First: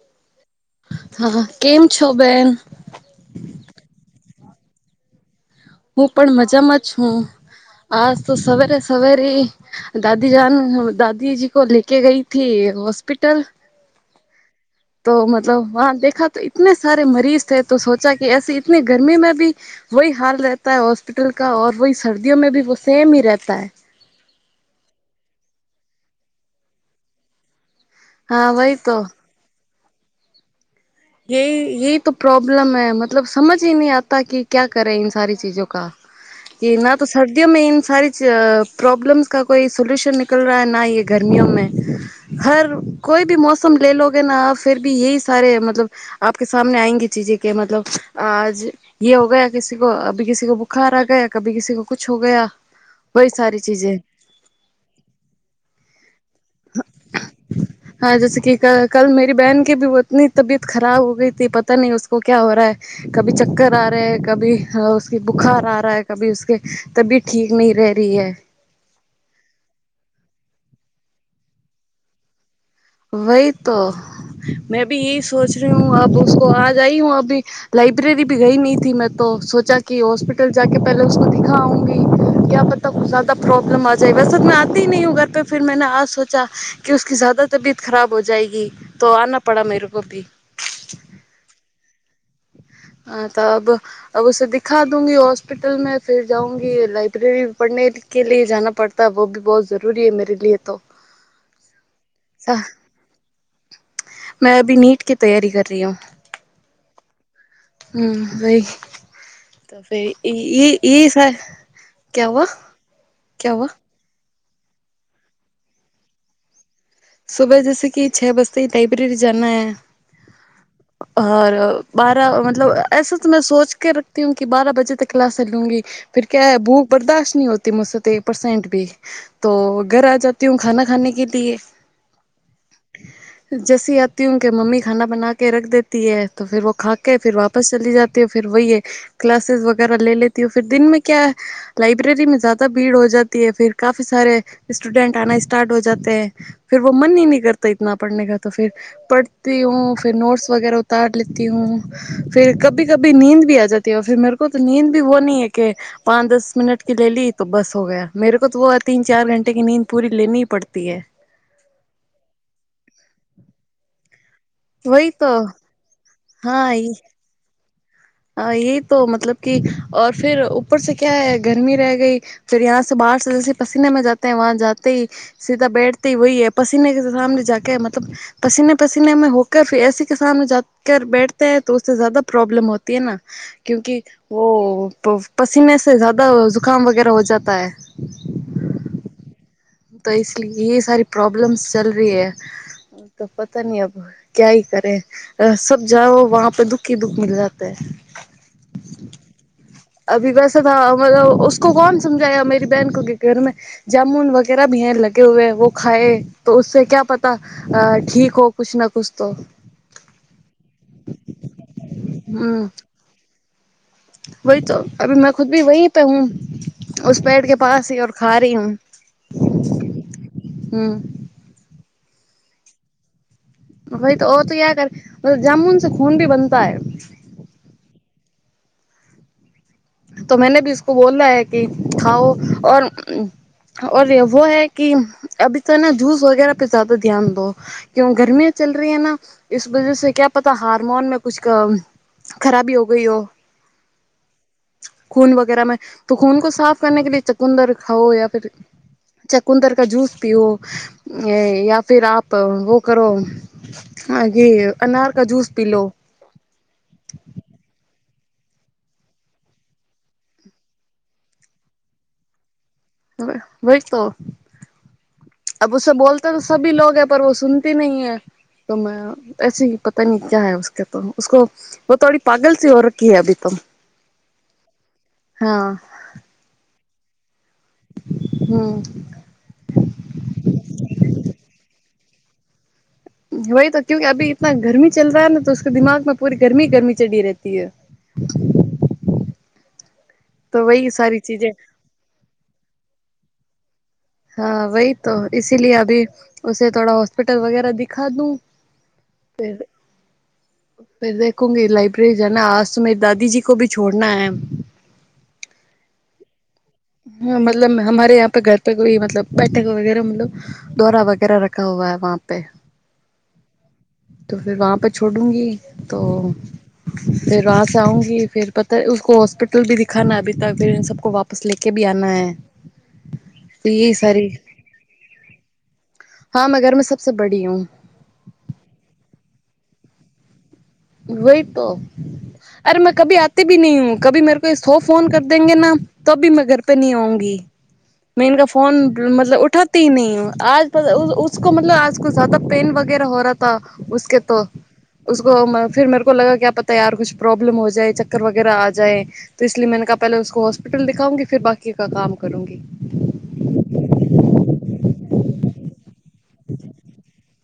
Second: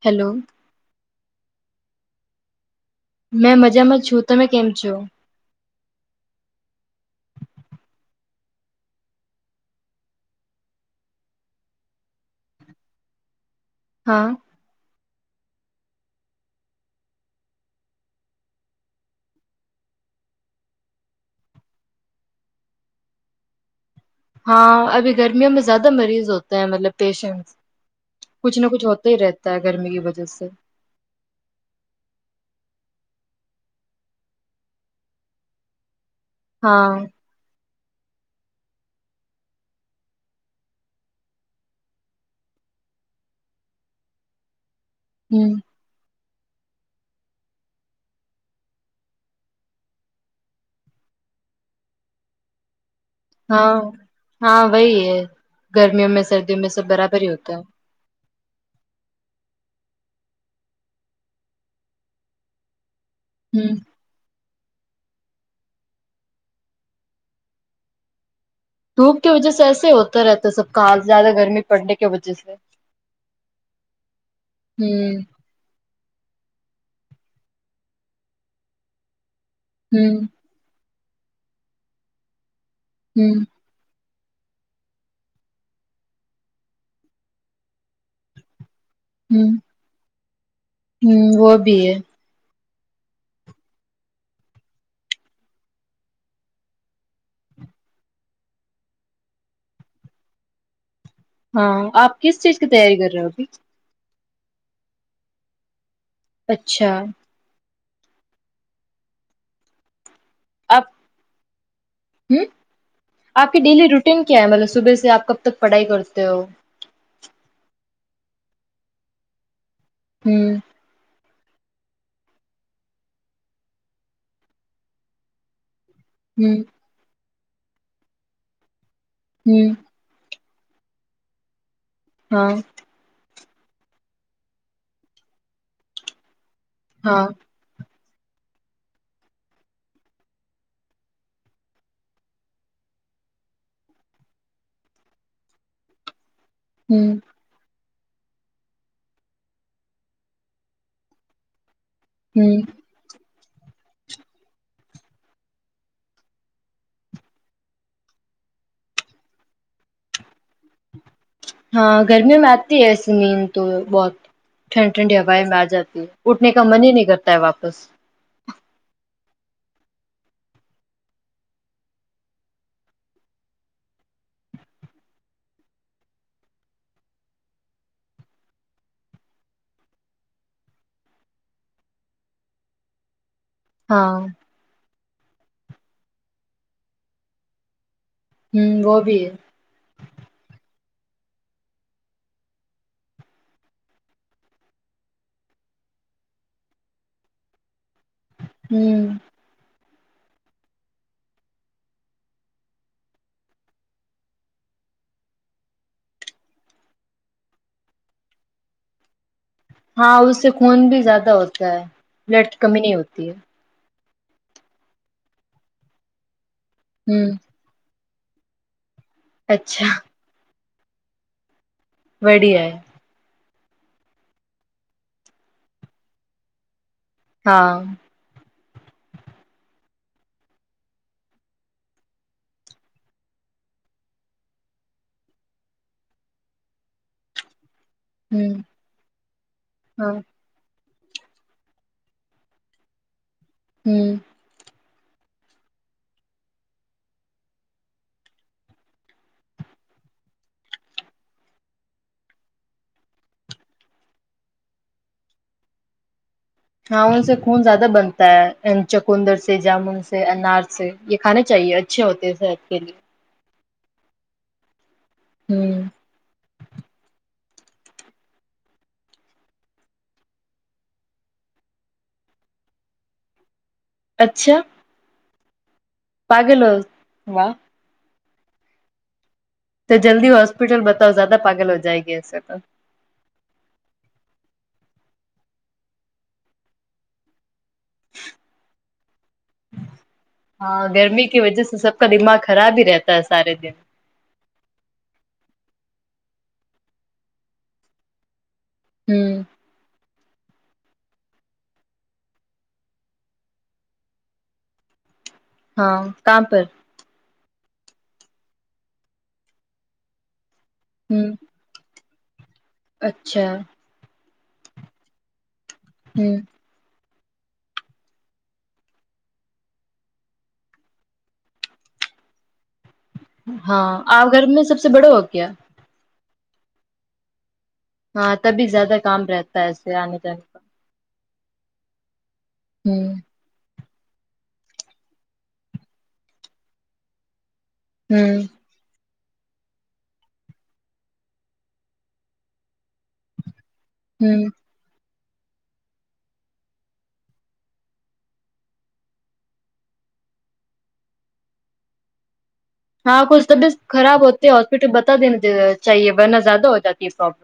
Hello. હા કેમ છો બેન? મેં મજામાં જ છું, તમે કેમ છો? હું પણ મજામાં છું, આજ તો સવારે સવારે દાદી જાન દાદીજી કો લેકે ગઈથી હોસ્પિટલ. હા. તો મતલબ વહા દેખા તો ઇતને સારે મરીજ થે તો સોચા કે એસી ઇતની ગરમી મે ભી વહી હાલ રહેતા હે હોસ્પિટલ કા વહી સર્દીયોમાં ભી સેમ હી રહેતા હે. હા અભી ગરમીયોમે જ્યાદા મરીજ હોતે હે મતલબ પેશન્શ. કુછ ના કુછ હોતા રહેતા હે ગરમી કે વજહસે. યેહી યેહી તો પ્રોબ્લમ હૈ મતલબ સમજ હી નહી આતા કકી ક્યા કરે ઇન સારી ચીજો કા. એના તો સર્જ દ્યો મે ઈન સારી જ પ્રોબ્લેમ્સ કા કોઈ સોલ્યુશન નિકલ રહા ના એ ગરમીઓમે. હર કોઈ ભી મોસમ લે લોગે ના ફિર ભી યેહી સારે મતલબ આપ કે સામને આયેંગી ચીજે કે મતલબ આજ યે હો ગયા કિસી કો અભી કિસી કો બુખાર આ ગયા કભી કીસી કો કુછ હો ગયા. હા હા વહી હૈ ગરમીયો મે સર્દીઓ મે સબ બરાબર હિ હોતા. હા જેસે કી કલ કલ મેરી બહેન કે ભી ઉતની તબિયત ખરાબ હો ગઈ થી પતા ની ઉસકો ક્યા હો રહૈ. કભી ચક્કર આ રહે કભી હ. કે બુખાર આ રા હૈ કભી ઉસ્કી તબીયત ઠીક નહીં ર રહી હૈ. ધૂપ કે વજહ એસે હોતા રહેતા સબ કાલ જાદા ગરમી પડને કે વજહ સે. વહી તો મેં ભી યે હિ સોચ. રહી હું અબ ઉસકો આજ આઈ હુું અભી લાઇબ્રેરી ભી ગઈ ન થી મેં તો સોચા કી હોસ્પિટલ કલ જાકે પહેલે ઉસકો દિખાઉગી કયા પતા કુછ જય્દા પ્રોબ્લમ આ. જે બસ હુ મેે આતી નહી હું ઘર પે ફીર મેને આ સોચા કી ઉસકી જ્યાદા તબિયત ખરાબ હો જાયેગી. તો આના પડા મેરે કો ભી. હમ વો ભી હૈ. હ તો અબ. અબ ઉસે દિખા દુંંગી હોસ્પિટલ મે ફીર જાઉુંંગી લાઇબ્રેરી પડને. કે લઈ જાના પડતા વો ભી બહોત જરૂરી હે મેરે લીએ તો. હા આપ કિસ ચીજ કી તૈયારી કર રહે હો. મેં અભી નીટ કી તૈયારી કર રહી હું. અચ્છા. હમ વહી તો એ એ સ હમ આપકી ડેલી રૂટન ક્યા હે મતલબ સુબે સે આપ કબ તક પઢાઈ કરતે હો. સુબહ જૈસે કી છે બજતે હી લાઈઇબ્રેરી જાના હૈ. હમ. ઓર બારા મતલબ એસા તો મે સોચ કે રખતી હું કે બારા બજે તક ક્લાસ ચ લુંંગી. ફીર ક્યા હૈ ભૂખ બર્દાશત નહી હોતી મુસે તો એક પરસેન્ટ ભી તો ઘર આ જા. તી હું ખાના ખાને કે લીએ. હા. જૈસી આતી હું કે મમી ખાના બના કે રખ દેતી હૈ તો ફીર વ ખાકે ફીર વા. વાપસ ચલી જાતી હું ફીર વઈ હે ક્લાસેસ વગેરા લે લેતી હોય ફીર દિન મે ક્યા. લાબ્રેરી મે જ્યાદા ભીડ હો જાતી હૈ ફીર કાફી સારે સ્ટુડેન્ટ આના સ્ટાર્ટ હો જાતેે હૈ ફીર વો મનની હી નહિ કરતા. તો ઈતના પડને કા તો ફીર પડતી હું ફીર નોટ્સ વગેરા ઉતાર લેતી હું. ફીર કભી કભી નીંદ ભી આજતી હૈ ફીર મેરે કો તો નીંદ ભી વો નહી હે કે. પાંચ દસ મિનટ કે લેલી તો બસ હો ગયા મેરે કો દો ઓર તીન ચાર ઘંન્ટે ક નીંદ પૂરી લેની પડતી હૈ. હા ગરમી મે આતી હે એસી નીંદ તો બહોત ઠ ઠંડી ઠંડી હવાએ મે આ જાતી હું ઉઠને કા મન હી નહી કરતા હે વાપસ હ એ તો મતલબ કે ઓર ફીર ઉપર સે ક્યા હૈ ગરમી ર ગઈ. ફીર યાહા સે બહાર જ પસીને મે જાતેે હે વહા જાતે હી. સીધા બેઠતી વહી પસીને સામને જાકે મતલબ પસીને પસીને મે હો કર આય એસસી કસાન જાર બેઠતે હ તોસે જ્યાદા પ્રોબ્લમ હોતા ના કયુકી વો તો પસીનેથી જ્યાદા જુકામ વગેરા હો જતા હૈ. હમ વો ભી હૈ તો એ સારી પ્રોબ્લેમ્સ ચલ રહી હૈ તો પતા નહી અબ ક્યાય કરે સબ જાઓ વહ પે દુઃખી દુઃખ મલ જતે હ હમ. અભી વેસા થા મતલબકો કોણ સમજાયા મેરી બહેન કો કે ઘર મે જામુન વગેરા ભી હૈ લગે હએ વ ખાએ તોસે ક્યા પતા અ ઠીક હો કછ ના કછ તો હા ઉસે ખૂન ભી જ્યાદા હોતા હ બ્લડ કમી નહી હોતી હ વહી તો અભી મેં ખુદ ભી વહી પે હું પેડ કે પાસેર ખા રહી હુંમ અચ્છા હમ્મ વડી આ ભાઈ તો ઓ તો કયા કરે જામુન ખૂન ભી બનતા હ હા તો મેને ભી ઉસકો બોલાલા હૈ કે ખાઓ વો હૈ કે અભી તો ના જૂસ વગેરા પે જદા ધ્યાન દ કું ગરમિયા ચલ રહી હૈ વજ ક્યા પતા તો હારમોન મે કુછ ખરાબી હો ગય હો હમ્મ ખૂન વગેરામાં તો ખૂન કો સાફ કરવાને કે લ ચકુંંદર ખાઓ યા ફ ચકુંંદર કા જૂસ પિઓ યા ફર આપ વો કરો હે અનાર કા જૂસ પી લો હા સે ખૂન જ્યાદા બનતા હૈ ચકુંદર સ જામુન સ અનાર સ એ ખાણે ચાએ અચ્છે હોતે સહેર કે વહી તો અ બોલ તો તો સભી લોકો હૈ પર સુનતી નહી હૈ તોમે એસે પતા ન ક્યાૈકે તોકો બ થોડી પાગલ સી હો રખી હ અભી ત અચ્છા હા પાગલઓ વાહ હમ તો જલ્દી હોસ્પિટલ બતાો જદા પાગલ હો જાયગ એ તો વહી તો ક્યુ કે અભી તના ગરમી ચલ રહાે ને તો દિમાગમાં પૂરી ગરમી ગરમી ચડીી રહેતી તો વહી સારી ચીજે ઉસકા દિમાગ ખરાબ હી રહેતા હે સારે દિન હા વહી તો સીલય અભી ઉસે થોડા હોસ્પિટલ વગેરા દિખા દુ [inaudible] ફે દેખુંગી લાઇબ્રેરી જ આજ તો મેરી દાદીજીી કો ભી છોડના હૈ હા કામ પર હા મતલબ હમારે યાં પે ઘર પે કોઈ મતલબ બેઠે વગેરે મત દ્વારા વગેરા રખ રઠાવા હ વહં પે અચ્છા તો ફર વં પે છોડુંંગી તો ર વા આઉંગી ફર પતા હોસ્પિટલ ભ દિખા અભી તક ફ એન સબ કો વાપસ લે કે ભી આના હૈ હા આ ઘર મે સબસે બડો હો ક્યા હા મેં ઘરં સબસે બડી હું હા તબી જ્યાદા કામ રહેતાસે આને જણે વહી તો અરે મેં કભી આતે ભી નહી હું કભી મે સો ફોન કર દેંગે ના તી મેં ઘર પે ન આઉંગી મેં એનકા ફોન મતલબ ઉઠાતી ન હ આજ મતલબ આજ કો જદા પેન વગેરા હો કે તોકો ફર મેરે કો લગા કે આપ પ હતા યાર કુછ પ્રોબ્મ હો જાય ચક્કર વગેરે આ જાાય. તો લીે મે કા પહેલા હ હોસ્પિટલ દેખાઉંગી ફિ બાકી ક કામ કરુ હા કુઈ તબિયત ખરાબ હોતી હોસ્પિટલ બતા દે ચએ વરના જ્યાદા હો જતી એ પ્રોબ્લમ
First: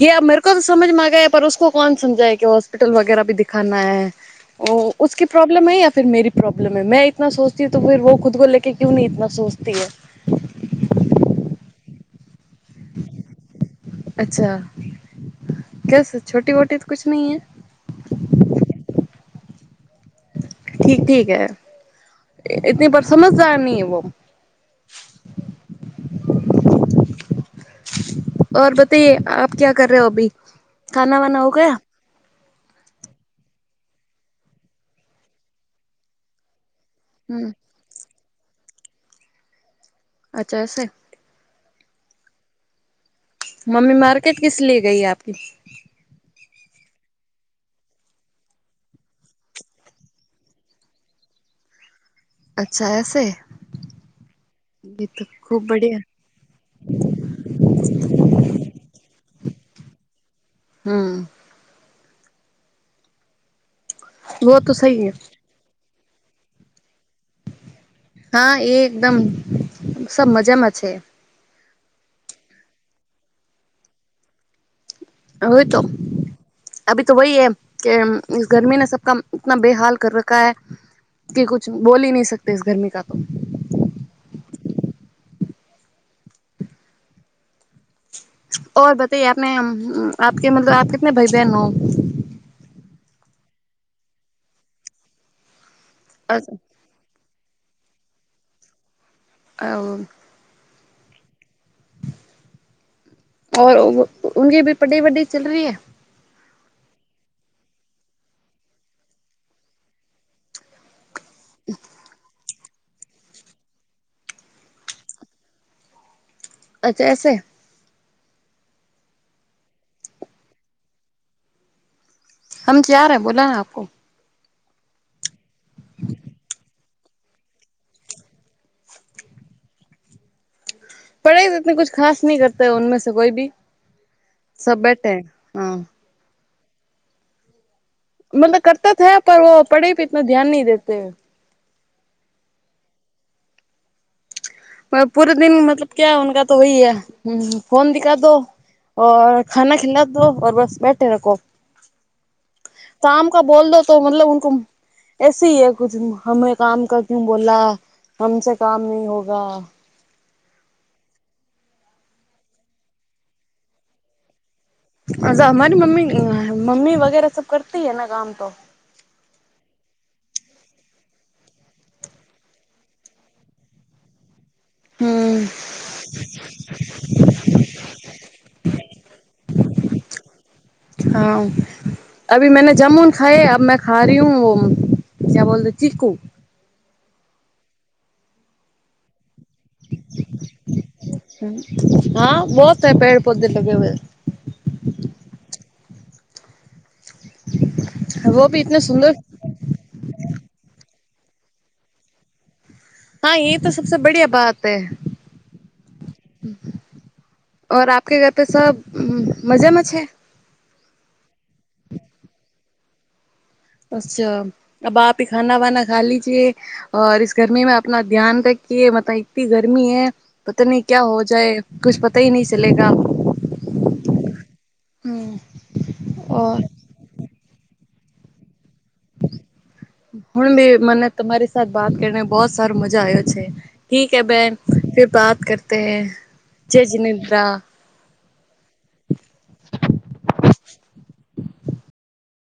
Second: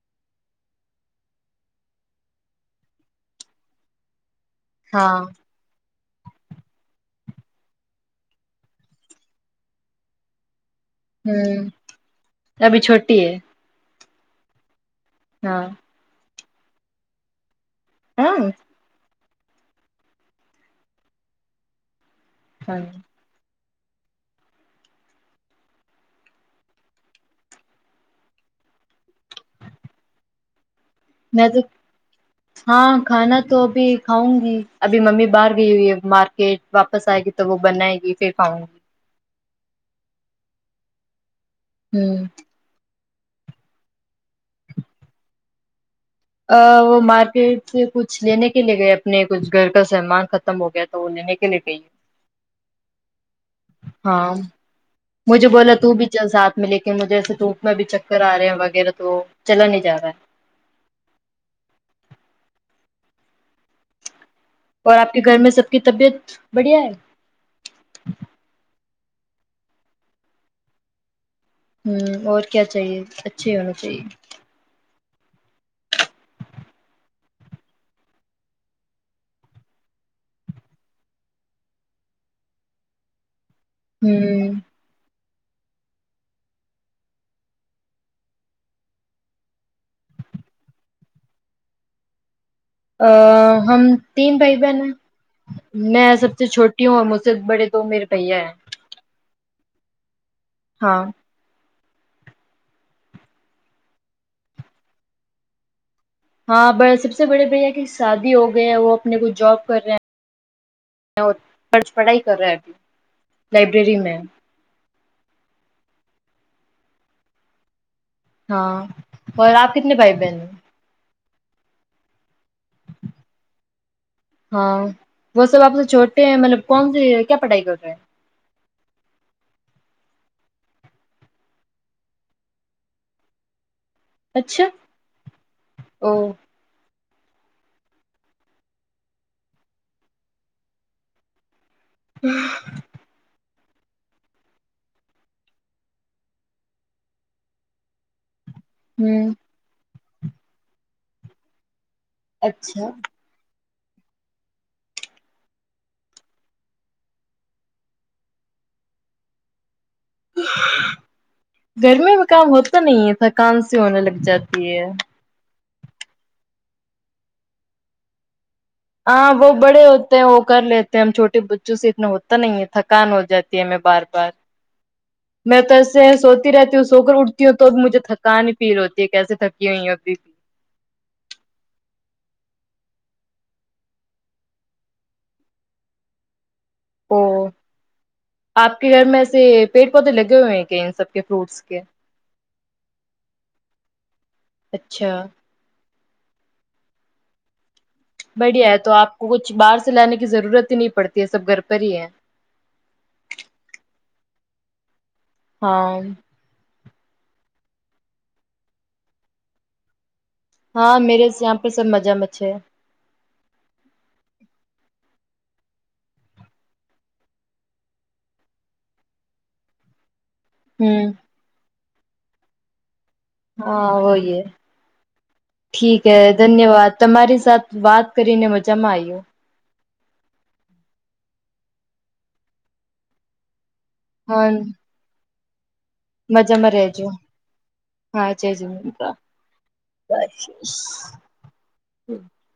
હ મેરે કો તો સમજમાં ગયા પરકો કોણ સમજા કે હોસ્પિટલ વગેરા ભી દિખાૈ [unintelligible] પ્રમ યા મેરી પ્રોબ્લમ હ મેં ત સોચતી હુ, તો ફ વો ખુદ કો લે કે ક્યુ નહીનેતના સોચતી હમ અભી છોટી હૈ અચ્છા હા કેસ છોટી વોટી તો કુછ નહીં હૈ હમ ઠીક ઠીક હ એતની બરસો- - સમજદાર નહીં હૈ વો ઓર બતાઈએ આપ ક્યા કર રહ હો અભી ખાના વાના હો ગયા હા ખાના તો અભી ખાઉંગી અભી મમ્મી બહાર ગઈ હુંઈ હે માારકેટ વાપસ આયેગી તો વો બનાએગી [unintelligible] અચ્છાશે હમ મમ્મી માારકેટ કીસ લીયે ગઈ હે આપકી અ વ માાર્કેટ કુછ લેને કે લીયે ગયે અપને કુછ ઘર કા કુછ સામન ખતમ હો ગયા તો લેને કે લીયે ગઈ હ મુજે બોલા તું ભી ચલ સાથ મે લેકે મુજે એસે ધૂપમેં ભી ચક્કર આ રહે વગેરે તો ચલા નઈ જા રહા હમ ઓર આપકે ઘર મે સબ કી તબીયત બઢિયા હૈ હા એ એકદમ સબ મજામાં છે હમ ઓર ક્યા ચાઈએ અચ્છી હોના ચાઈએ હવે તો અભી તો વહી હૈ કે ગરમીને સબ કા ઉતના બેહાલ કર રખા હૈ કી કુછ બોલ ઈ નઈ સકતે ઈસ ગરમી કા હમ ઓ બતાયે આપને આપ કે મતલબ આપ કીતને ભાઈ બહેન હો અ હમ તીન ભાઈ બહેન હૈ મેં સબસે છોટ ટી હો મુસે બડે દો મેરે ભૈયા હૈ અમ હા ઓર ઉનકી ભી પઢાઈ વડાય ચલ રહી હૈ હા બ સબસે બડે ભૈયા કે શાદી હો ગય હૈ વો અપને કુછ જોબ કર રહે હૈ ખર્ચ પઢાઈ કર રહ્ય લાાઈબ્રેરી મે અચ્છા એસે હા ઓર આપ કીતને ભાઈ બહેન હો હમ ચાર હે બોલા આપકો હા વો સબ આપ છોટે હ મતલબ કોન સે ક્યા પઢાઈ કરતે હૈ પઢાઈ તો ઇતની કુછ ખાસ નહી કરતે ઉનમે સે કોઈ ભી સબ બેઠે હૈ ઓ મતલબ કરતે થે પર વો પઢાઈ પે ઈતના ધ્યાન નહી દેતે [unintelligible] પૂરે દિન મતલબ ક્યાકા તો વહી હ હ ફોન દિખા દો ઓ ખાના ખીલા દો બસ બેઠે રખો અચ્છા કો બોલ દો તો મતલબ ઉનકો એસ હિ કછ હમે કામ કરતી હું બોલા હમસે કામ નહી હોગા ગરમીમે કામ હોતા નહી થકાન સી હોને લગ જાતી હે અ અમારી મમ્મી મમી વગેરે સબ કરતી હૈ ના કામ તો હા વો બડે હોતે હૈ વો કર લેતેે હમ છોટે બચ્ચોથી ઈતના હોતા નહીં થકાન હો જાતી હે હમે બાર બાર [inaudible] મેં તો એસે સોતી રહેતી હું સોકર ઉઠતી હું તો મુજે થકની ફીલ હોતી હૈ કેસે થકી હોઈયી હા અભી મેને જામુન ખાાય અબ મે ખા રહી હુ, ક્યા બોલતે ચીકુ ઓ આપ કે ઘર મેસે પેડ પૌધે લગે હૈ કે એન સબ કે ફ્રૂટ્સ કે અચ્છા વ ભી એતના સુંદર બહાર સ લાનેની જરૂરત નં પડતી હ સબ ઘર પર હૈ હા એ તો સબસે બડિયા બાત હૈ હાઈ આપકે ગતે સબ મજા મચ છે. હા મેરે યાં પર સબ મજા મચે હૈ અચ્છા અબ આપે ખાના વનાા ખા લીજે અ ગરમી મે આપના ધ્યાન રાખએ મત ની ગરમી હૈ પતા નહી ક્યા હો જાય કછ પતા હ નહી ચલેગ હા વહી ઠીક હ ધન્યવાદ તમારી સાથે વાત કરીને મજામાં આવ્યો હણ બી મને તમારી સાથે વાત કરીને બહત સાર મજા આવ્યો છે. ઠીક હ હા બહેન ફર બાત કરતે હૈ મજામાં જય રેજો. જિનેન્દ્રા [unintelligible]